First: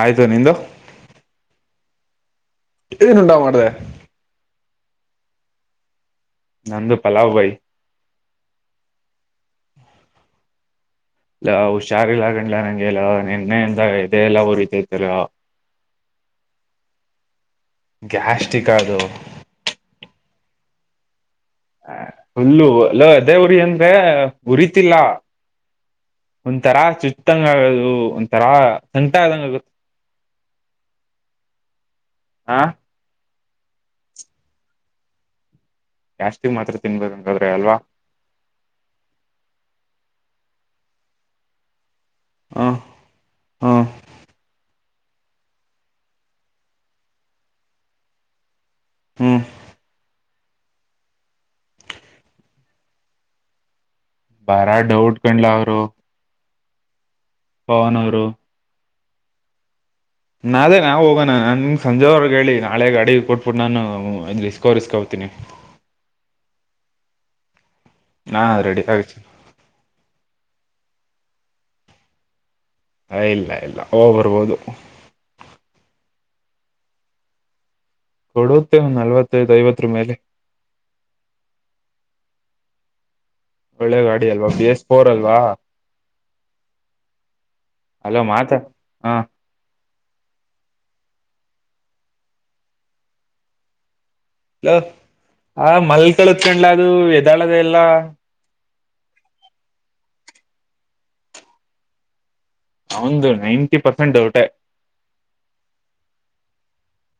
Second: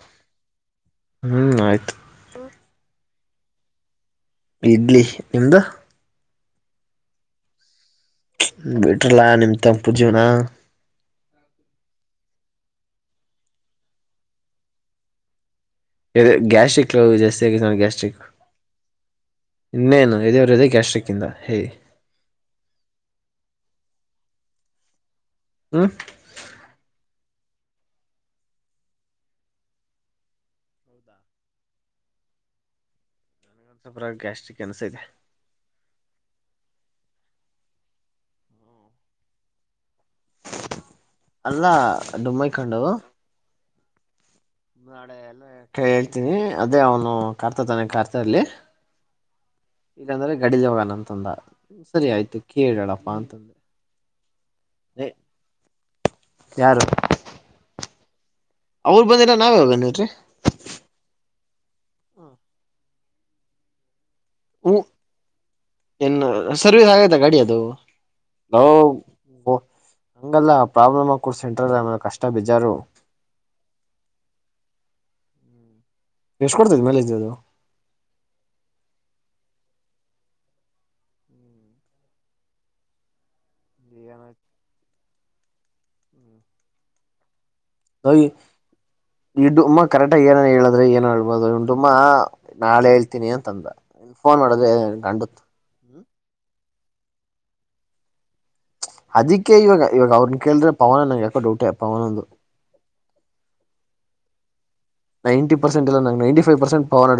ಆಯ್ತು ನಿಂದು ಹ್ಮ್ ಆಯ್ತು ಏನು ಊಟ ಮಾಡಿದೆ ಇಡ್ಲಿ ನಿಮ್ದ ನಂದು ಪಲಾವ್ ಭೈ ಬಿಟ್ರಲ್ಲಾ ನಿಮ್ ತಮಪು ಜೀವನ ಲ್ಲ ಹುಷಾರಿಲ್ಲಗೊಂಡಲ ನಂಗೆಲ್ಲ ನಿನ್ನೆ ಎದೆ ಎಲ್ಲ ಉರಿತೈತೆ ಲೋ ಗ್ಯಾಸ್ಟ್ರಿಕ್ ಜಾಸ್ತಿ ಆಗ ಗ್ಯಾಸ್ಟ್ರಿಕ್ ಗ್ಯಾಸ್ಟಿಕ್ ಅದು ಇನ್ನೇನು ಎದೇ ಅವ್ರದೇ ಗ್ಯಾಸ್ಟ್ರಿಕ್ ಇಂದ ಹೇ ಹ ಪುಲ್ಲು ಲೂ ಎದೇ ಉರಿ ಅಂದ್ರೆ ಉರಿತಿಲ್ಲ ಹ್ಮ್ ಒಂತರ ಚುಚ್ಚು ಗತ್ತಂಗ ಆಗದು ಒಂಥರಾ ಸಂಟ ಆದದಂಗ ಆಗುತ್ತ ಹ ನ ಸ್ವಪರ ಗ್ಯಾಸ್ಟ್ರಿಕ್ ಅನ್ಸೈತೆ ಎಷ್ಟಿಗೆ ಮಾತ್ರ ತಿನ್ಬೇಕಂತಾದ್ರೆ ಅಲ್ವಾ. ಅಲ್ಲ ಮ್ಮೈ ಹ ಕಂಡು ಹ ನಾಳೆ ಎಲ್ಲ ಕ ಹೇಳ್ತೀನಿ ಅದೇ ಅವನು ಕಾರ್ತ ತಾನೆ ಕಾರ್ತ ಅಲ್ಲಿ ಹ್ಮ್ ಇಲ್ಲಂದ್ರೆ ಗಡಿದಾಗಾನ ಅಂತಂದ ಸರಿ ಆಯ್ತು ಕೇಳಪ್ಪಾ ಅಂತಂದೆ. ಬಾರ ಏ ಡೌಟ್ ಕಂಡ್ಲ ಅವರು, ಯಾರು ಬನೂರು, ಅವ್ ಬಂದಿ ನಾವೇದೇಡ್ರಿ. ನದೇ ನಾವವು ಹೋಗೋಣ ನನ್ ಸಂಜೆವರ್ಗ ಹೇಳಿ ನಾಳೆ ಗಾಡಿ ಕೊಟ್ಬಿಟ್ಟು ನಾನು ಹ್ಮ ಇಸ್ಕೋಸ್ತೀನಿ ಏನ್ ಸರ್ವಿಸ್ ಆಗೈತ ಗಾಡಿ ಅದು ರೆಡಿ ಆಗ ಅಲ್ಲ. ಪ್ರಾಬ್ಲಮ್ಗಿಡ್ಸೆಂಟ್ರ ಕಷ್ಟ ಬಜರು. ಇಲ್ಲ ಇಲ್ಲ ಹೋಗ್ ಬರ್ಬೋದು ಎಷ್ಟು ಕೊಡ್ತಿದ್ ಮೇಲೆ ಇದ್ದದು. ಕೊಡತ್ತು ನಲ್ವತ್ತ ಐವತ್ತು ರೂಮ ಅಲೆ, ಒಳ್ಳೆ ಗಾಡಿ ಅಲ್ವಾ ಬಿ ಎಸ್ ಫೋರ್ ಅಲ್ವಾ. ಹ ಅಲೋ ಮಾತಾ ಹ ಇದುಮ್ಮ ಕರೆಕ್ಟಾಗಿ ಏನನ್ ಹೇಳಿದ್ರೆ ಏನೋ ಹಳ್ಬೋದು ಉಂಡುಮ್ಮಾ ನಾಳೆ ಹೇಳ್ತಿನನಿ ಅಂತ ಅಂದ. ಇ ಫೋನ್ ಮಾಡಿದ್ರೆ ಗಂಡತ್ ತ್ಕೊಂಡ್ಲ ಅದು ಎದಾಳದೆ ಎಲ್ಲ ಅದಕ್ಕೆ ಇವಾಗ ಇವಾಗ ಅವ್ರನ್ ಕೇಳಿದ್ರೆ ಪವನ ನಂಗೆ ಯಾಕೋ ಡೌಟೆ ಪವನ್ದು ಹಂದು ನೈನ್ಟಿ ಪರ್ಸೆಂಟ್ ಡೌಟೇ ನೈಟಿ ಪರ್ಸೆಟ್ ಇಲ್ಲ ನೈಟಿಫೈ್ ಪರ್ೆಟ್ ಪಡ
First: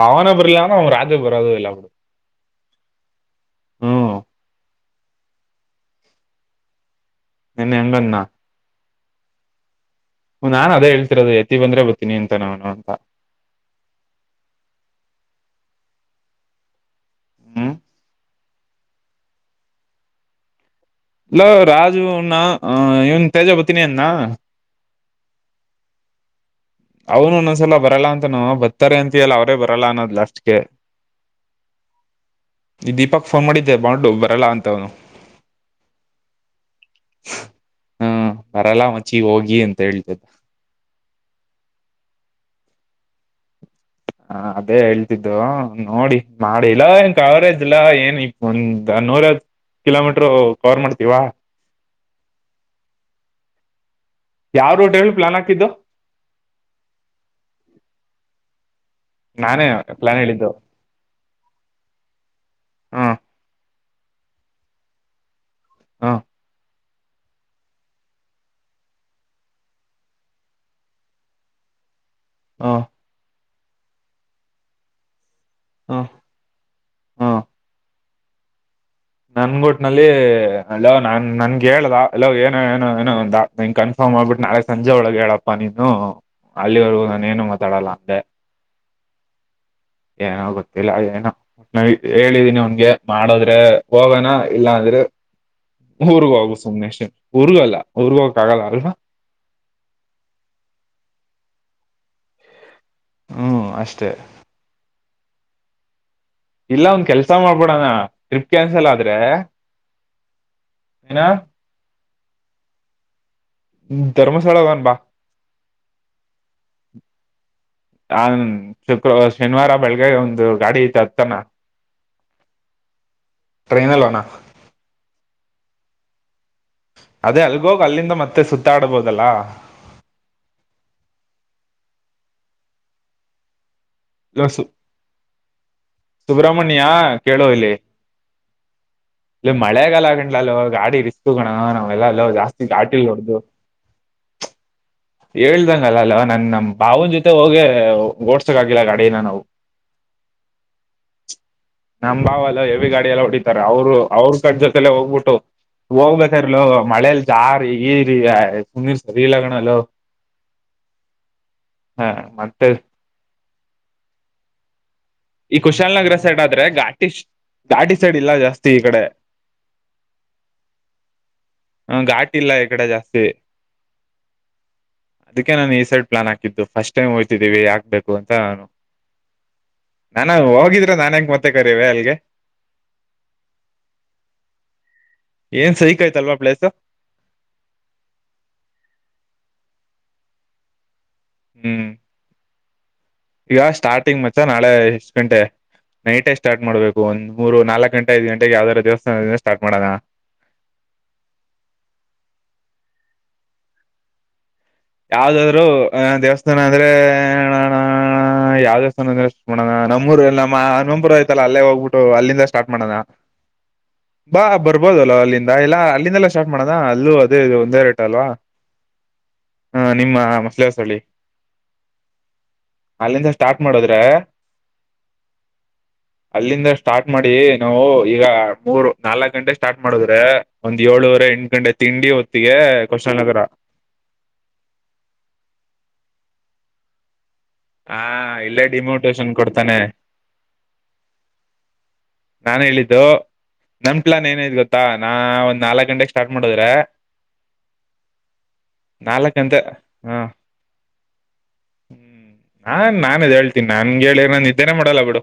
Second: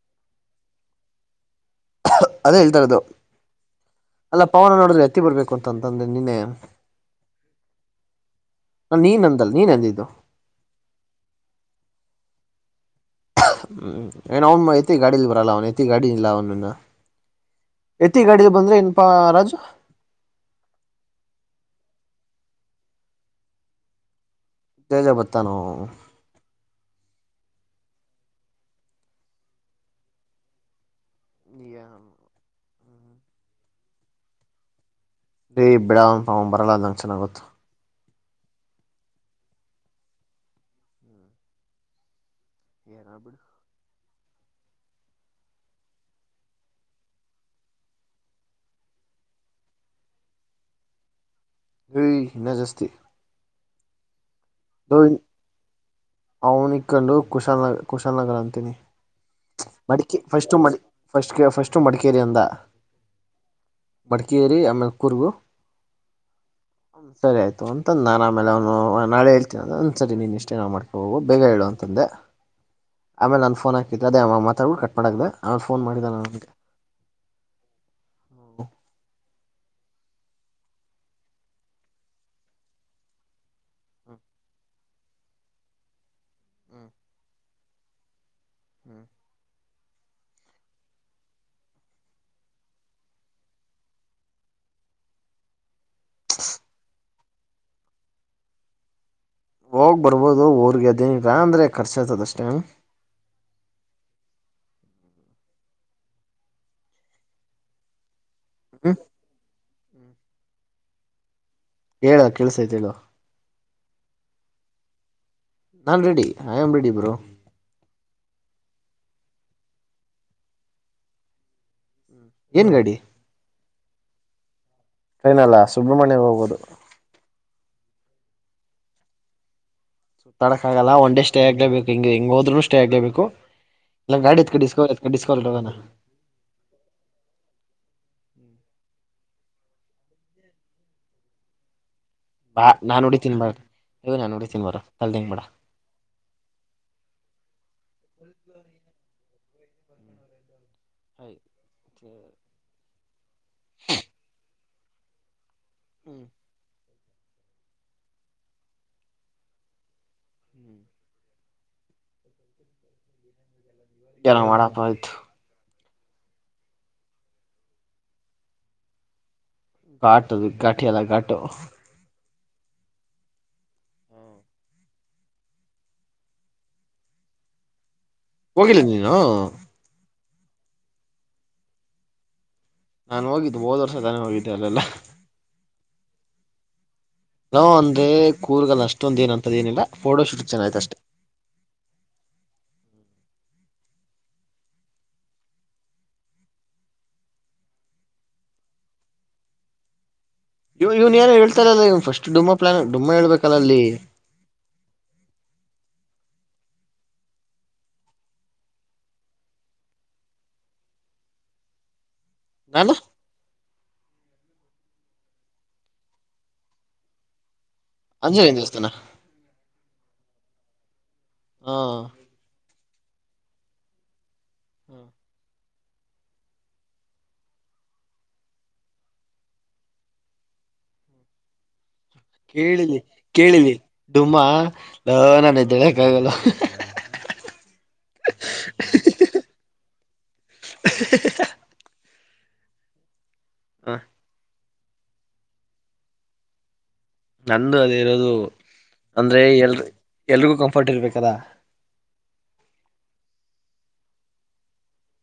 ಪವನಪುರಲ್ಲಾನ ಅವನು ರಾಜಜಪುರ ಅದು ಇಲ್ಲ. ಬಿಡು ಅದೇ ಹೇಳ್ತಾರದು ಹ್ಮ್ ಅಲ್ಲ ಪವನ ನೋಡ್ರಿ, ಕತ್ತಿ ಬರ್ಬೇಕು ಅಂತಂತಂದ್ರೆ ನಿನ್ನೆ, ನಿನ್ನೆ ಎಲ್ಲ್ಣ ನ ನೀನ್ಂದಲ್ಲ ನೀನ್ಂದಿದ್ದು ನಾನ್ ಅದೇ ಹೇಳ್ತಿರೋದು ಎತ್ತತಿ ಬಂದ್ರೆ ಗೊತೀಿನಿ ಅಂತ ನನು ಅಂತ ಹ್ಮ ಏನು ಅವನು ಎೇ ಗಾಡಿಿಯಲ್ಲಿ ಬರ ಲನು ಎತಿ ಗಾಡಿಲ್ಲಿ ಲಾವನು ಹ್ಮ್ ಎತ್ತಿ ಗಾಡಿಗೆ ಬಂದ್ರೆ ಇನಪಾ ರಾಜು. ಇಲ್ಲ ರಾಜು ನ ಇವನ್ ತೇಜ ಬತೀಿನಿ ಅನ್ನ, ತೇಜ ಬತ್ತಾನ? ಅವನು ಒಂದೊಂದ್ಸಲ ಬರಲ್ಲ ಅಂತನ ಬರ್ತಾರೆ ಅಂತಿಯಲ್ಲ ಅವರೇ ಬರಲ್ಲ ಅನ್ನೋ್ ಅಷ್ಟಕ್ಕೆ, ಈ ಈ ದೀಪಕ್ ಫೋನ್ ಮಾಡಿದ್ದೆ ಬು ಬರಲ್ಲ ಅಂತವ್ನು. ರೇ ಬಿಡ ಅವ ಬರಲ್ಲಂಗಗೆ ಚೆನ್ನಾಗೊತ್ತು. ಹ್ಮ ಬರಲ್ಲ ಮಚಿ ಹೋಗಿ ಅಂತ ಹೇಳ್ತಿದ್ದ ಯರಬ ಹ ಅದೇ ಹೇಳ್ತಿದ್ದು ನೋಡಿ ಮಾಡಿಲ್ಲ ಏನ್ ಕವರೇಜ್ಲ್ಲಾ ಏನ್ ಇಪ್ಪ ಮುಂದ ನೂರ ಕಿಲೋಮೀಟರು ಕವರ್ ಮಾಡ್ತೀವಾ. ನ ಜಾಸ್ತಿ ಯಾವ ರೂಟ್ ಹೇಳಿ ಪ್ಲಾನ್ ಹಾಕಿದ್ದು ಅವನ ಕೊಂಡು ಕುಶಾಲನಗ ಕುಶಾಲನಗರ ಅಂತ ನೀ ನಾನೇ ಪ್ಲಾನ್ ಮಡಿಕೆ ಹೇಳಿದ್ದು ಫಸ್ಟು ಮ ಫಸ್ಟ್ ಫಸ್ಟು ಮಡಿಕೇರಿಯಂದ ಹ್ಮ್ ಬಡಕೇರಿ ಆಮೇಲೆ ಕೊರ್ಗು ಹಾ ಹ್ಮ ಸರಿ ಆಯ್ತು ಒಂತಂದ ನಾನನ್ ಆಮೇಲೆ ಅವನು ನಾಳೆ ಒಂದ್ ಸರಿ ನೀನು ಇಷ್ಟೇ ನ ಮಾಡ್ಕೊಬೋು ಬೇಗ ಹೇಳುವ ಅಂತಂದೆ ಹ ಆಮೇಲೆ ನಾನನ್ ಫೋನ್ ಹಾಕಿದೆ ಅದೇ ಮಾತಾಡ ಕಟ್ ಮಾಡೆ ಅವ ಫನ್ ಹ್ಮ್ ಮಾಡಿದಗೆ. ಹ್ಮ್ ಹ್ಮ ನನ್ಗುಟ್ನಲ್ಲಿ ಅಲ್ಲೋ ನಾನ್ ನನ್ಗೆ ಹೇಳ್ದ ಅಲ್ಲೋ ಏನೋ ಏನೋ ಏನೋ ಅಂದ ಕನ್ಫರ್ಮ. ಮಾಡ್ಬಿಟ್ಟು ನಾಳೆ ಸಂಜೆ ಒಳಗೆ ಹೇಳಪ್ಪಾ ನೀನು ಅಲ್ಲಿವರೆಗೂ ನಾನು ಏನು ಮಾತಾಡಲ್ಲ ಅಂದೆ. ಹ್ಮ್ ಏನೋ ಗೊತ್ತಿಲ್ಲ ಏನೋ ಹೇಳಿದೀನಿ ಅವನ್ಗೆ ಮಾಡದ್ರೆ. ಹೋಗೋಣ ಇಲ್ಲಾ ಅಂದ್ರೆ ಊರ್ಗ ಹೋಗು ಸುಮ್ನೆ ಅಷ್ಟೇ. ಉರ್ಗಲ್ಲ ಉರ್ಗೋಕ್ಕ ಆಗಲ್ಲ ಅಲ್ವಾ. ಹೋಗ್ ಬರ್ಬೋದು ಊರ್ಗೆ ಅದೇಗ ಅಂದ್ರೆ ಕರ್ಚು ಆಯ್ತದ ಅಷ್ಟೇ. ಹ್ಮ್ ಅಷ್ಟೇ. ಇಲ್ಲ ಒಂದ ಕೆಲ್ಸ ಮಾಡ್ಬೋಡಣ ಟ್ರಿಪ್ ಕ್ಯಾನ್ಸಲ್ ಹ್ಮ್ ಆದ್ರೆ. [unintelligible] ಹೇಳ ಕೆಲ್ಸ್ಥೈಥೆ ಹೇಳು. ಧರ್ಮಸ್ಥಳ ಹೋಗನ ಬಾ. ನಾನ್ ರೆಡಿ ಯಾಮ್ ರೆಡಿ ಬ್ರೋ. ನಾನ್ ಶುಕ್ರ ಶನಿವಾರ ಬೆಳಗ್ಗೆ ಒಂದು ಗಾಡಿ ಹತ್ತನ. ಏನ್ ಗಾಡಿ. ಟ್ರೈನಲ್ಲೋಣ. ಟ್ರೈನ್ನಲ್ಲ ಸುಬ್ರಹ್ಮಣ್ಯ ಹೋಗೋದು. ಅದೇ ಅಲ್ಗೋಗ್ ಅಲ್ಲಿಂದ ಮತ್ತೆ ಸುತ್ತಾಡ್ಬೋದಲ್ಲ. ಸುತ್ತಾಡಕ್ ಆಗಲ್ಲ ಒನ್ ಡೇ ಸ್ಟೇ ಆಗ್ಲೇಬೇಕು ಹಿಂಗ ಹೆಂಗ್ ಹೋದ್ರುನು ಸ್ಟೇ ಆಗ್ಲೇಬೇಕು. ಇಲ್ಲ ಎತ್ಕೋ ಡಿಸ್ಕವರಿ ಡಿಸ್ಕವರಿ ಅಲ್ಲಿ ಹೋಗನ. ಸುಬ್ರಮಣ್ಯ ಕೇಳು ಇಲ್ಲಿ. ಇಲ್ಲಿ ಮಳೆಗಾಲ ಕನಲ ಲೋ ಗಾಡಿ ರಿಸ್ಕ್ ಕಣೋ. ಅಲ್ಲ ಲೋ ಜಾಸ್ತಿ ಬಾ ಘಾಟಿ ನಾನ್ ಹೊಡ್ದು. ಹೊಡಿತೀನಿ ಬಾ ಅಯ್ಯೋ ನಾನ್ ಹೊಡಿತೀನಿ ಬಾರೋ ತಲೆ ತಿನ್ಬೇಡ ಹೇಳ್ದಂಗಲ್ಲ ಅಲ್ವಾ ನನ್ ನಮ್ಮ ಬಾವನ್ ಜೊತೆ ಹೋಗಿ ಓಡ್ಸಕ್ ಆಗಿಲ್ಲ ಗಾಡಿನ ನಾವು. ನಮ ಬಾವ ಲೋ ಹೆವಿ ಗಾಡಿ ಎಲ್ಲ ಹೊಡಿತಾರೆ ಅವರು ಕಟ್ಟ ಜೊತೆಲ್ಲ ಹೋಗ್ಬಿಟ್ಟು. ಹೋಗ್ಬೇಕರ್ಲೊ ಮಳೇಲ್ ಜಾರಿ ಗಿರಿ ಆಯ ಸುಮ್ನೀರ್ ಸರಿ ಇಲ್ಲಾ ಕಣಲೋ. ಹ್ಮ್ ಹಾ ಮತ್ತೆ. ಏನೂ ಮಾಡಪ್ಪ ಆಯ್ತು. ಕುಶಾಲ ನಗರ ಸೈಡ್ ಆದ್ರೆ ಘಾಟಿ ಘಾಟಿ ಸೈಡ್ ಇಲ್ಲ ಜಾಸ್ತಿ ಈ ಕಡೆ. ಘಾಟ್ ಅದು ಘಾಟಿ ಎಲ್ಲ ಘಾಟ್ ಅದು. ಘಾಟಿ ಇಲ್ಲ ಈ ಕಡೆ ಜಾಸ್ತಿ. ಅದಕ್ಕೆ ನಾನು ಈ ಸೈಡ್ ಪ್ಲಾನ್ ಹಾಕಿದ್ದು ಫಸ್ಟ್ ಟೈಮ್ ಹೋಗ್ತಿದ್ದೀವಿ ಯಾಕ್ಬೇಕು. ಹೋಗಿಲ್ಲ ನೀನು. ನಾನ ಅಲ್ ಹೋಗಿದ್ರೆ ನಾನ ಹೆಂಗ ಮತ್ತೆ ಕರಿವೆ ಅಲ್ಗೆ. ನಾನ್ ಹೋಗಿದ್ದು ಹೋದ ವರ್ಷ ತಾನೇ ಹೋಗಿದ್ದೆ ಅಲ್ಲೆಲ್ಲಾ. ಏನ್ ಸೈಕ್ ಆಯ್ತಲ್ವಾ ಪ್ಲೇಸ್ಸೂ. ನಾವು ಅಂದ್ರೆ ಕೂರ್ಗಲ್ ಅಷ್ಟೊಂದ ಏನಂತದ ಏನಿಲ್ಲ ಫೋಟೋ ಶೂಟ್ ಚೆನ್ನಾಗ್ ಆಯ್ತ್ ಅಷ್ಟೆ. ಹ್ಮ್ ಈಗ ಸ್ಟಾರ್ಟಿಂಗ್ ಮತ್ತೆ ನಾಳೆ ಎಸ್ಟ್ ಗಂಟೆ? ನೈಟೇ ಸ್ಟಾರ್ಟ್ ಮಾಡಬೇಕು ಒಂದ್ ಮೂರು ನಾಲಕ್ ಗಂಟೆ ಐದ ಗಂಟೆಗೆ ಯಾವ್ದಾರ ದೇವಸ್ಥಾನದಿಂದ ಸ್ಟಾರ್ಟ್ ಮಾಡೋಣ. ಇವ ಇವ್ನ್ ಏನೋ ಹೇಳ್ತಾರಲ್ಲ ಇವನ್ ಫಸ್ಟ್ ಡುಮ್ಮಾ ಪ್ಲ್ಯಾನ್ ಡುಮ್ಮಾ ಹೇಳ್ಬೇಕಲ್ ಅಲ್ಲಿ. ಯಾವ್ದಾದ್ರು ದೇವಸ್ಥಾನ ಅಂದ್ರೆ [unintelligible] ಹ ಯಾವ್ ದೇವಸ್ಥಾನದಿಂದ ಶುರು ಮಾಡಣಾ ನಮ್ಮೂರು ನಮ್ಮ ಹಣಮಂಪುರಾ ಆಯ್ತಲ್ಲ ಅಲ್ಲೇ ಹೋಗಬಿಟ್ಟು ಅಲ್ಲಿಂದ ಸ್ಟಾರ್ಟ್ ನಾನು ಮಾಡನಾ. ಬಾ ಬರ್ಬೋದ ಅಲ್ ಅಲ್ಲಿಂದ ಇಲ್ಲಾ ಅಲ್ಲಿಂದಲ್ಲೆ ಸ್ಟಾರ್ಟ್ ಮಾಡದ ಅಲ್ಲೂ ಅದೇ ಇದೇ ಒಂದೆರಡ ಆಂಜನೇಯನ್ ದೇವಸ್ಥಾನ. ಹ ನಿಮ್ಮ ಮಸಳ ಸಳ್ಳಿ ಹಾ ಅಲ್ಲಿಂದ ಸ್ಟಾರ್ಟ್ ಮಾಡದ್ರ ಹ್ಮ [inaudible] ಅಲ್ಲಿಂದ ಸ್ಟಾರ್ಟ್ ಮಾಡಿ ನಾವು ಈಗ ಮೂರ್ ನಾಲ್ಕ್ ಗಂಟೆ ಸ್ಟಾರ್ಟ್ ಮಾಡುದ್ರೆ ಒಂದ್ ಏಳು ಎಂಟು ಗಂಟೆ ತಿಂಡಿ ಹೊತ್ತಿಗೆ ಕಷಲ್ ನಗರ ಹ ನಾನ್ದೆ ಯಾಗಲ್ಲ ಹಾ ಇಲ್ಲೇ ಡಿಮ್ಯೂಟೇಶನ್ ಕೊಡ್ತಾನೆ ನಾನ್ ಹೇಳಿದ್ದು ಹ ನಮಟ್ಲಾನ್ ಏನೈ ಗೊತ್ತಾ ನಾ ಒಂದ್ ನಾಲ್ಕ್ ಗಂಟೆಗೆ ಸ್ಟಾರ್ಟ್ ಮಾಡದ್ರೆ ನಂದು ಅದ ರದು ನಾಲ್ಕ ಅಂದ್ರೆ ಅಂತೆ ಎಲ್ ಹಾ ಎಲ್ರಿಗೂ ಕಂಫರ್ಟ್ ಇರ್ಬೇಕದಾ ಹ್ಮ್ ನಾನ್ ನಾನದ್ ಹೇಳ್ತೀನಿ ನನ್ ಹೇಳಿ ನ ಇದಿದ್ದೇನೆ ಮಾಡಲ್ಲ ಬಿಡು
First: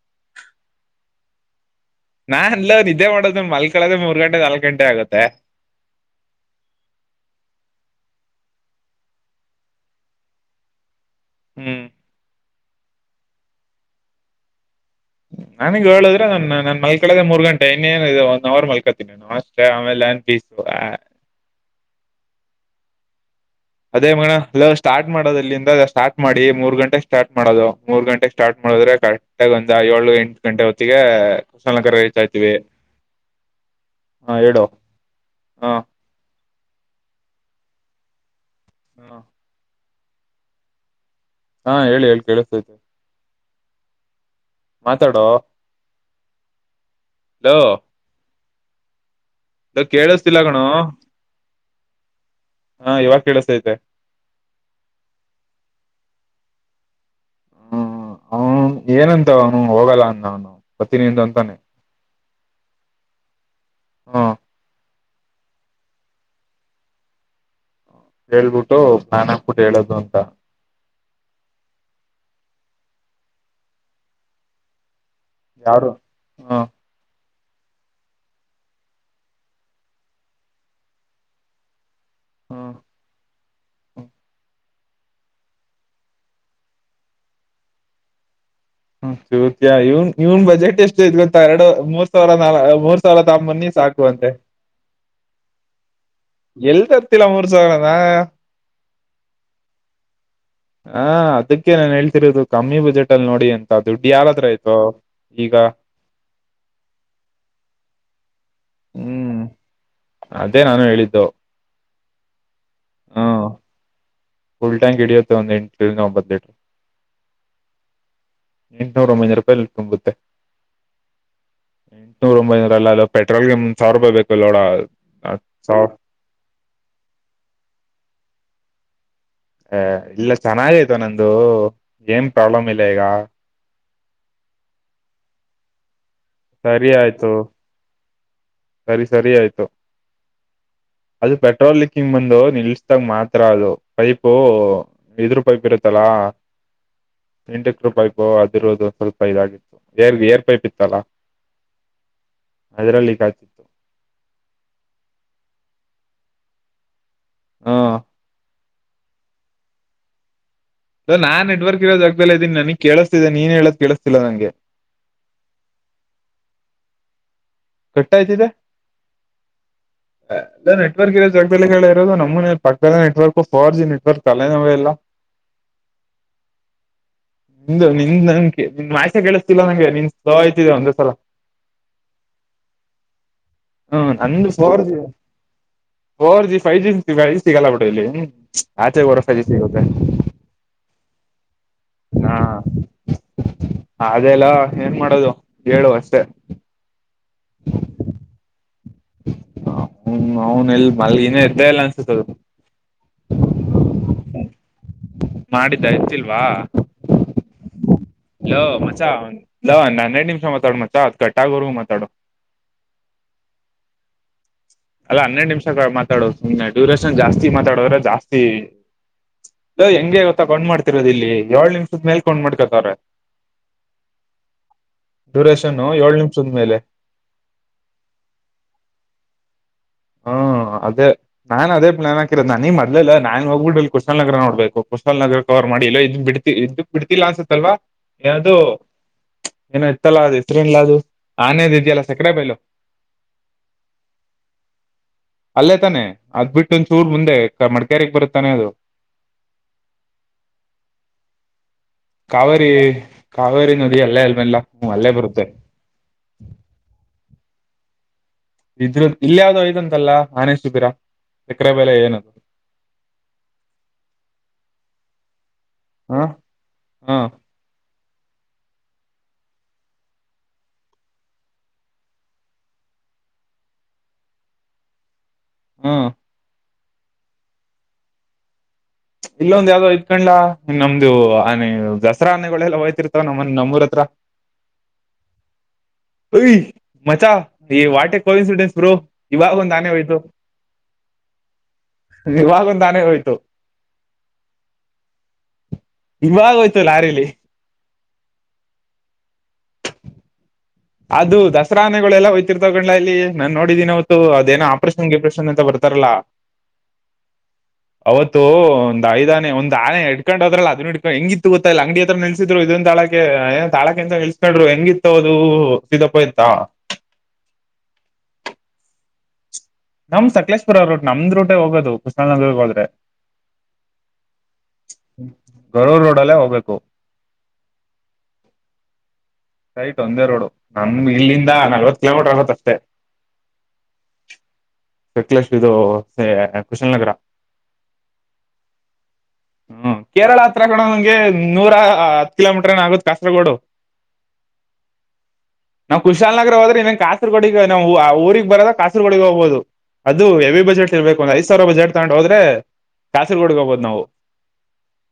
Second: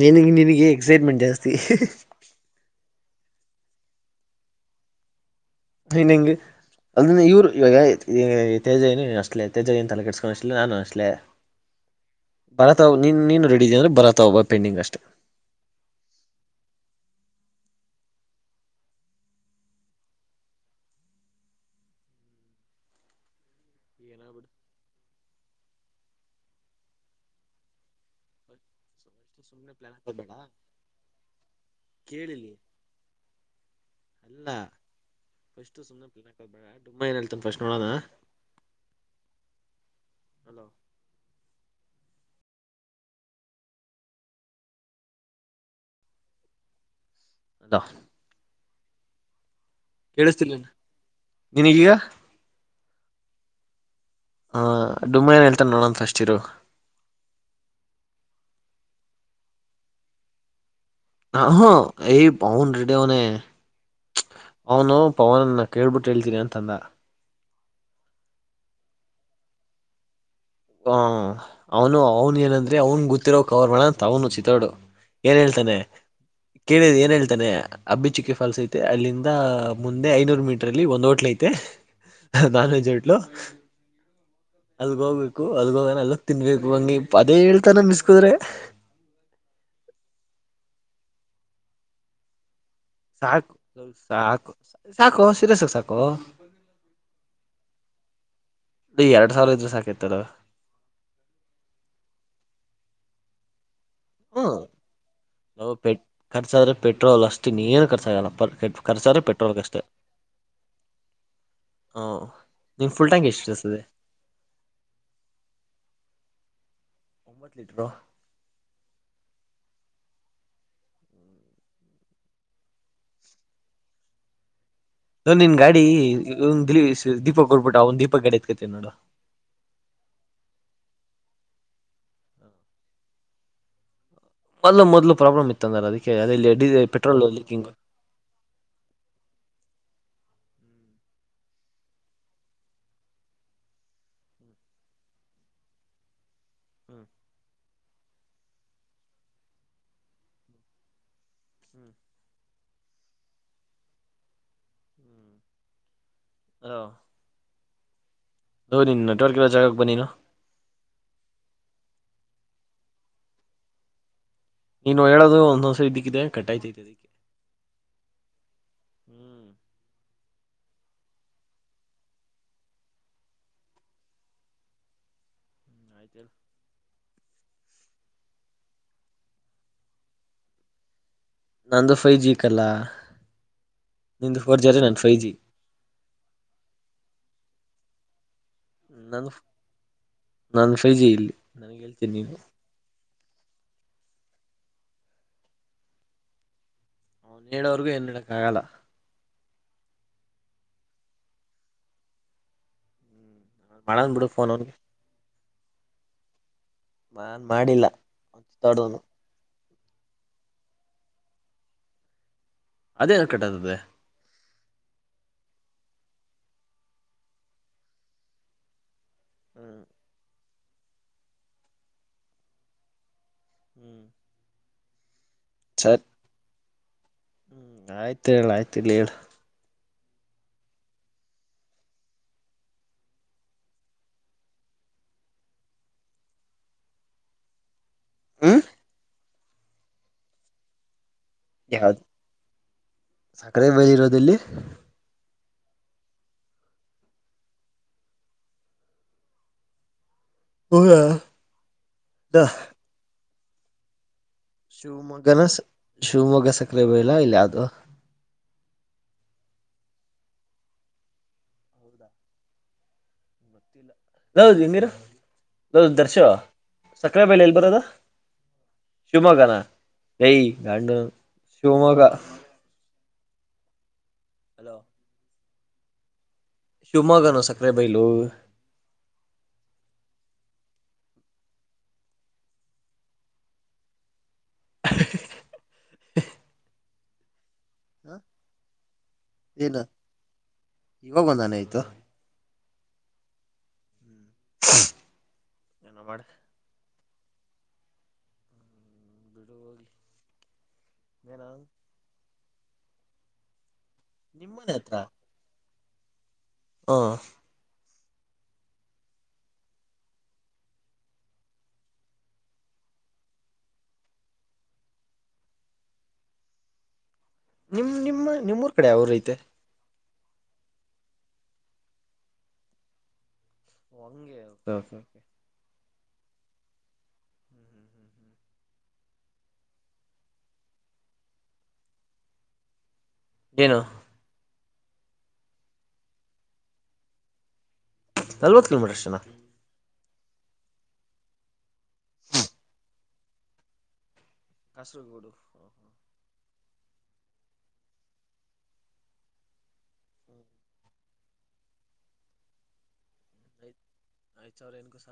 ನಿನಗೆ ನಿನಗೆ ಎಕ್ಸೈಟ್ಮೆಂಟ್ ಜಾಸ್ತಿ ನಾನ್ ಅಲ್ಲರು ಇದೇ ಮಾಡೋದು ಮಲ್ ಕಳದ ಮೂರ್ ಗಂಟೆ ನಾಲ್ಕು ಗಂಟೆ ಆಗತ್ತೆ ಹನಂಗ ಅಲ್ಲಿರಿಂದ ಇವರು ಇವಾಗ ತೇಜವಿನಿನು ಅಷ್ಟಲೇ ತೇಜವಿ ಅಂತಲ್ಲ ಕೆಸಸ್ಕೊಂಡು ಅಷ್ಟಲೇ ನಾನು ಅಷ್ಟಲೇ ಹ್ಮ್ ಬರತಾವ ನೀನ್ ನೀನು ರೆಡಿದೆ ಅಂದ್ರ ಬರತಾವ ಬ ಪೆಂಡಿಂಗ್ ಅಷ್ಟೆ ಹ್ಮ ನನಗ್ ಹೇಳುದ್ರೆ ನ ನನ್ ಮಲ್ಕಳದೆ ಮೂರ್ ಗಂಟೆ ಇನ್ನೇನ ಇದೆ ಒಂದ ಅವರ್ ಮಲ್ಕತೀನಿ ಅಷ್ಟೇ ಆಮೇಲೆನ್ ಪೀಸ್ [inaudible] ಅದೇ ಮಣ ಏನಾಗ್ಬಿಡು ಅಲ್ಲ ಸ್ಟಾರ್ಟ್ ಮಾಡೋದು ಇಲ್ಲಿಂದ ಸ್ಟಾರ್ಟ್ ಮಾಡಿ ಮೂರ್ ಗಂಟೆಗೆ ಸ್ಟಾರ್ಟ್ ಮಾಡೋದು ಮೂರ್ ಗಂಟೆಗೆ ಸ್ಟಾರ್ಟ್ ಮಾಡ ನೋದ್ರೆ ಕರೆಕ್ಟ್ಗ ಸುಮ್ನೆ ಒಂದ ಪ್ಲಾನ್ ಏಳು ಹಾಕೋದ್ ಬೇಡ ಎಂಟು ಗಂಟೆ ಹೊತ್ತಿಗೆ ಕುಸಲಕರ ರೀಚ್ ಆಯ್ತಿವಿ ಕೇಳಿಲಿ ಅಲ್ಲ ಸ್ ಹಾ ಸು ಬೇ ತುಂಬ ಏನ್ ಹೇತನ್ ಫಸ್ಟ್ ನೋಡೋಣ ಹ್ಮ ಹಲೋ ಹಾ ಹೇಳಿ ಹೇಳಿ ಕೇಳಿಸತೈತೆ ಮಾತಾಡೋ ಹಲೋ ಇ ಕೇಳಿಸತಿಲ್ಲ ಕಣು ನೀನಗೀಗ ಹಾ ಇವಾಗ ಕೇಳಸೈತೆ ಹಾ ಡುಮ್ಮನ ಹೇಳ್ತಾನ ನೋಡಂತ ಅಷ್ಟಿರು ಹ್ಮ್ ಹ ಏನಂತವ ಅವನು ಹೋಗಲ್ಲ ಅಂದ ಅವನು ಬರ್ತೀನಿಂದ ಹಾ ಅಂತಾನೆ ಹಾ ಪೌನ್ ರೀಡೆ ಅವನ ಹ್ಮ ಅವ ನ ಪವನನ್ನ ಕೇಳ್ಬಿಟ್ಟು ಹೇಳ್ತೀನಿ ಅಂತಂದ ಹೇಳ್ಬಿಟ್ಟು ನಾನಕ್ಬಿಟ್ಟು ಹೇಳೋದು ಅಂತ ಹ ಅವನು ಅವನ್ ಏನಂದ್ರಿ ಅವನ್ ಗೊತ್ತಿರೋ ಕವರ್ ಮಾಡಂತ ಅವನು ಚಿತ್ರೋಡು ಏನ್ ಹೇಳ್ತಾನೆ ಯಾರು ಹ ಕೇಳಿ ಏನ್ ಹೇಳ್ತ ನೆ ಅಬ್ಬಿಚಿಕ್ಕಿ ಫಾಲ್ಸ್ ಐತೆ ಅಲ್ಲಿಂದ ಮುಂದೆ ಐನೂರು ಮೀಟರ್ ಅಲ್ಲಿ ಒಂದ್ ಹೋಟ್ಲ ಐತೆ ಹ್ಮ್ ನಾನಜೋಟ್ಲು ಅದ ಹೋಗ್ಬೇಕ ಅದೋಗ ಅಲ್ಲಕ್ ತಿನ್ಬೇಕು ಬಂಗಿ ಅದೇ ಹೇಳ್ತಾನನ್ನಿಸಸ್ಕುದ್ರೆ ಹ ಚೋತ ಇವನ್ ಇವನ್ ಬಜೆಟ್ ಎಷ್ಟು ಇ ಗೊತ್ತಾ ಎರಡು ಮೂರ್ ಸಾವಿರ ನಾ ಸಾಕು ಸಾಕು ಸಾಕು ಸಿರೆ ಸಾಕು ಸಾಕು ಎಲ್ತತ್ತಲ ಮೂರು ಸಾವರದಾ ಎರಡ್ ಸಾವಿರ ಇದ್ರೆ ಸಾಕಿತ್ತದ ಹಾ ಅದಕ್ಕೆ ನಾನು ಹೇಳ್ತಿರೋದು ಕಮ್ಮಿ ಬಜೆಟ್ ಅಲ್ಲಿ ನೋಡಿ ಅಂತ ದುಡ್ಡು ಹ್ಮ ಯಾರತ್ರ ಆಯ್ತು ಈಗ ನಾವು ಪೆ ಖರ್ಚಾದ್ರೆ ಪೆಟ್ರೋಲ್ ಅಷ್ಟತಿ ನೀರ್ ಖರ್ಚ ಆಾಗಲ್ಲಪ್ಪರ್ ಕರ್ಚಾರೆ ಪೆಟ್ರೋಲ್ ಕಷ್ಟೆ ಅ ನಾನು ಹೇಳಿದ್ದು ಹ ನಿಮ್ ಫುಲ್ ಹ್ಮ ಟ್ಯಾಂ್ ಎಷ್ಟು್ತದೆ ಫುಲ್ ಟ್ಯಾಂಕ್ ಹಡಿಯುತ್ತೆ ಒಂದ ಎಂಟ ಒಂಬತ್ತ್ತು ಲೀಟ ಒಂಬತ್ತು ಲೀಟರು ಇನ್ನೂರು ಂಬೈದು ರೂಪಾಯಿ ಕಂಬುತ್ತ. ಎಂಟುನೂರ ಒಂಬೈನೂರ ಅಲ್ಲ ಅ ಪೆಟ್ರೋಲ್ಗೆಂದ ಸಾವರ ರೂಪಾಯಿ ಬೇಕುಲ್ ನೋಡ ನ ನಿನ್ ಗಾಡಿ ದೀಪಕ್ ಕೊಡ್ಬಿಟ್ಟ ಅವನ್ ದೀಪಕ್ ಗಾಡಿ ಎತ್ಕತನ್ ನೋಡು. ಇಲ್ಲ ಚೆನ್ನಾಗಯ್ತು ನಂದು ಏನ್ ಪ್ರಾಬ್ಲಮ್ ಇಲ್ಲ ಈಗ. ಮೊದಲು ಮದಲು ಪ್ರಾಬ್ಲಮ್ ಇತ್ತು ಅಂದ್ರ ಅದಕ್ಕೆ ಅಲ್ಲಿ ಡ ಸರಿ ಪೆಟ್ರೋಲ್ ಆಯ್ತು ಲೀಕಿಂಗ್ ಸರಿ ಸರಿ ಆಯ್ತು ಅದು ಪೆಟ್ರೋಲ್ ಲೀಕ್ಕಿಂಗ್ ಬಂದು ನಿಲ್ಸ್ದಾಗ ಮಾತ್ರ ಅದು ಪೈಪ್ು ಇದರು ಪೈಪ್ ಇರುತ್ತಲ್ಲ. ಎಂಟೆಕ್್ರರು ಪೈಪ್ ಅದಿರುವುದು ಸ್ವಲ್ಪ ಇದಾಗಿತ್ತು ರ್ ಏರ್ ಪೈಪ್ ಇತ್ತಲ್ಲಾ. ಹ್ಮ್ ಅದರಲ್ಲಿ ಕತಿತ್ತು ಹ ಹಾ ಲೋ ನಿನ್ ನೆಟ್ವರ್ಕ್ ಇರೋ ಜಾಗಕ್ಕೆ ಬಾ ನೀನು. ಲೋ ನಾ ನೆಟ್ವರ್ಕ್ ಇರೋ ಜಾಗದಲ್ಲಿ ಇದ್ದೀನಿ ನನಗ್ ಕೇಳಿಸ್ತಿದೆ ನೀನ್ ಹೇಳದ ಕೇಳಿಸ್ತಿಲ್ಲ ನಂಗೆ. ನೀನು ಹೇಳೋದು ಒಂದ್ ಬಿಗಿದೆ ಕಟ್ ಆಯ್ತೈತೆ ಕಟ್ಟಾಯ್ತಿದೇ ಲೋ ನೆಟ್ವರ್ಕ್ ಇರೋ ಜಾಗದಲ್ಲಿ ಕಲ ಇರೋದು ನಮ್ಮ ಮನೆ ಪಕ್ಕದಲ್ಲೆ ನೆಟ್ವರ್ಕ್ ಫೋರ್ ಜಿ ನೆಟ್ವರ್ಕ್ ತಲೆ ನೋವೇ ಇಲ್ಲ. [inaudible] [unintelligible] ನಿಂದು ನಿಂದ್ ನನ್ಗೆ ನಿನ್ ವಾಯ್ಸೆ ಕೆೇಳಿಸ್ತಿಲ್ಲ ನಂಗೆ ನಿನ್ ಸ್ಲೋ ಆಯ್ತಿದೆ ಒಂದ್ಸಲ. ನಂದು ಫೈವ್ ಜಿ ಕಲ್ಲ ಹಾ ನಿಂದು ನಂದು ಆದ್ರೆ ಫೋರ್ ನನ್ G five four G five G ಸಿಗಲ್ಲ ಬಿಡು ಇಲ್ಲಿ ಆಚೆ ಹೋದ್ರೆ ನನ್ ಫೋರ್ ಜಿ ಸಿಗುತ್ತೆ ನನ್ ಫೈ ಜಿ ಇಲ್ಲಿ ನನಗೆ ಹೇಳ್ತೀನಿ [inaudible] ನೀನು ಹಾ. ಅದೆೇಲೋ ಏನ್ ಮಾಡೋದು ಹೇಳು ಅಷ್ಟೆ. ಹೇಳೋವರ್ಗು ಏನು ಮಾಡಕ್ಕಾಗಲ್ಲ. ಅವ್ನ್ ಅವನ್ ಎಲ್ ಇನ್ನ ಎದ್ದೆ ಇಲ್ಲ ಅನ್ಸುತ್ತೆ ಮಾಡಂದ್ ಬಿಡು ಫೋನ್ ಅವನ್ಗೆ ಮಾಡಿದ್ದ ಎತ್ತಿಲ್ವಾ ನಾನ್ ಮಾಡಿಲ್ಲ ಲೋ ತಡೋನು ಮಚಾ ಲೋ ಹನ್ನೆರಡ್ ನಿಮಿಷ ಮಾತಾಡು ಮಚಾ ಅದು ಕಟ್ಟಾಗೋವರ್ಗೂ ಮಾತಾಡು ಅದೆಂಗ್ ಕಟ್ ಆಗ್ತದೆ ಅಲ್ಲ ಹನ್ನೆರಡು ನಿಮಿಷ ಮಾತಾಡೋದು ಸುಮ್ನೆ ಡ್ಯೂರೇಷನ್ ಜಾಸ್ತಿ ಮಾತಾಡದ್ರೆ ಜಾಸ್ತಿ ಹ್ಮ್ ಲೋ ಹೆಂಗೆ ಗೊತ್ತ ಕೌಂಟ್ ಮಾಡ್ಕೋತಿರೋದು ಇಲ್ಲಿ ಏಳ್ ನಿಮಿಷದ ಮೇಲ್ ಕೌಂಟ್ ಮಾಡ್ಕೋತಾವ್ರೆ. ಹ್ಮ್ ಡ್ಯುರೇಷನ್ ಸರಿ ಏಳು ನಿಮಿಷದ ಮೇಲೆ ಹ್ಮ್ ಆಯ್ತ ಹೇಳು ಆಯ್ತ ಇರ್ಲಿ ಹೇಳು ಹಾ ಅದೇ ನಾ ಅದೇ ಪ್ಲಾನ್ ಹಾಕಿರೋದು ನಂಗೆ ಮೊದ್ಲೇ ಲೋ ನಾನ್ ಕುಶಾಲನಗರ ನೋಬೇಕು ಕುಶಾಲನಗರ ಕೊ. ಮಾಡಿಲ್ಲ ಇದ್ ಬಿಡ್ತಿ ಇದ ಬಿಡ್ತಿಲ್ಲಾ ಅನ್ಸತ್ತಲ್ವಾ ಏ ಅದು ಹ್ಮ್ ಏನ ಇತ್ತಲ್ಲ ಅದು ಎತ್ರೈನ್ಲಾ ಅದು ಆನೆದು ಯಾವ್ದ್ ಇದಿಯಲ್ಲ ಸಿಕ್ಕರೆ ಬೇಲು ಸಕ್ಕರೆ ಬೈಲ್ ಇರೋದಲ್ಲಿ ಅಲ್ಲೇ ತಾನೆ ಅದ್ ಬಿಟ್ಟ ಒಂದಚೂರ್ ಮುಂದೆ ಮಡಕೇರಿಗ್ ಬರುತ್ತೆ ತಾನೆ ಅದು [inaudible] ಹ ದ ಕಾವೇರಿ [unintelligible] ಕಾವೇರಿ ನದಿ ಎಲ್ಎಲ್ ಶಿವಮೊಗ್ಗನ ಶಿವಮೊಗ್ಗ ಸಕ್ಕರೆ ಬೈಲು ಇಲ್ಲ ಯಾವುದು ಯಾವುದು ಇದ್ರ ಇಲ್ಲ ಯಾವುದೋ ಇದೆ ಅಂತಲ್ಲ ಆನೆ ಶಿಬಿರ ಸಕ್ಕರೆ ಬೆಲೆ ಏನು ಬತ್ತಿಲ್ಲ ಲೋ ಜಿಮ್ ಇರು ಲೋ ಹ ದರ್ಶನ್ ಹ ಸಕ್ಕರೆ ಬೆಲೆ ಎಲ್ಲಿ ಬರೋದು ಶಿವಮೊಗ್ಗಾನ ಎ ಗಂಡು ಶಿವಮೊಗ್ಗ ಹಲೋ ಹ್ಮ್ ಶಿವಮೊಗ್ಗನ ಸಕ್ಕರೆಬೈಲು ಇಲ್ಲೊಂದ ಯಾವ್ದೋ ಆಯ್ತ್ ಕಣ್ಲಾ ನಮ್ದು ಆನೆ ದಸರಾನೆೆಗಳೆಲ್ಲ ಹೋಯ್ತಿರ್ತಾವ ನಮ್ಮನ್ ನಮ್ಮೂರ ಹತ್ರ ವೈ ಮಚಾ ಈ ಹ ವಾಟೆ ಕೋಇನ್ಸಿಡೆಂಟ್ ಬ್ರೋ ಇವಾಗ ಒಂದ್ ಆನೆ ಹೋಯ್ತು ಇವಗೊಂದು ಆನೆ ಹೋಯಿತು ಇವಾಗ ಒಂದ್ ಆನೆ ಹೋಯ್ತು ಏನೋ ಮಾಡ [inaudible] ಇವಾಗ ಆನೆ ಹೋಯಿತು ಲಾರಿಲಿ ಬಿಡು ಹೋಗ್ಲಿ [unintelligible] ಅದು ದಸರಾ ಆನೆಗಳೆಲ್ಲಾ ಹೋಗ್ತಾ ಇರ್ತಾವೆ ಕಂಡ್ಲ ಇಲ್ಲಿ ನಾನ್ ನೋಡಿದೀನಿ ಅವತ್ತು ಅದೇನೋ ಆಪ್ರೇಷನ್ ಗಿಪ್ರೇಷನ್ ಅಂತ ಬರ್ತೆ ತರ್ಲಾ ಹ್ಮ್ ಅವತ್ತು ಒಂದ್ ಐದಾನನೆ ಒಂದ್ ಆನೆ ಹಡ್ಕೊಂಡ್ ಹದ್ರಲ್ಲ ಅದನ್ ಹಡ್ಕೊಂಡ್ ಹೆಂಗಿತ್ತು ಗೊತ್ತ ಇಲ್ಲ ಅಂಗಡಿ ಹತ್ರ ನೆಲ್ಸಿದ್ರು ಇದದು ನ್ ತಾಳಕ್ಕೆ ಏನ್ ತಾಳಕ್ಕೆ ಎಂತ ಹೆಲ್ಸ ನಡರು ಹೆಂಗಿತ್ತ ಅದು ವಾಸಿ ದಪ್ಪ ಇತ್ತ ನಿಮ್ ನಿಮ್ಮ ನಿಮ್ಮೂರ್ ಕಡೆ ಅವಾವ್ರಐತೆ ನಮ್ ಸಕಲೇಶ್ಪುರ ರೂಟ್ ನಮ್ದ್ ರೂಟೇ ಹೋಗೋದು ಕುಶಲ್ನಗರ್ ಹೋದ್ರೆ ಓ ಅಂಗೇ [unintelligible] ರೋಡಲ್ಲೇ ಹೋಗ್ಬೇಕು ಸೈಟ್ ಒಂದೇ ರೋಡು ನಮ್ ಇಲ್ಲಿಂದ ನಲ್ವತ್ ಕಿಲೋಮೀಟರ್ ಆಗತ್ ಅಷ್ಟೇ ಏನು ಸಕ್ಲೇಶ್ ಇದು ಕುಷಲ್ ನಗರಾ ನಲ್ವತ್ ಕಿಲೋಮೀಟರ್ ಅಷ್ಟ ನ ಹ್ಮ ಕೇರಳ ಹತ್ರ ಕೊಂಡಂಗೆ ನೂರ ಹತ್ ಕಿಲೋಮೀಟರ್ ಏನ ಆಗತ್ ಕಾಸರಗೋಡು ಕಾಸರಗೋಡುು ಹ ನನ್ ಕಾಸರ್ಗೋಡಿಗೆ ನಾವು ಆ ಊಗ್ ಬರೋದ ಕಾಸರರ್ಗೋಡಿಗೆ ಹೋಗಬಹದು ಅದು ಹೆವಿ ಬಜೆಟ್ ಇರ್ಬೇಕು ಒಂದ ಐದ ಸಾವಿರ ಬಜೆಟ್ ತಗೊಂಡು ಹೋದ್ರೆ ಕಾಸರ್ಗೋಡ್ಗೆಬೋದ ನವು ಐದು ಸಾವಿರ ಏನಕ್ಕೂ ಸಾಲ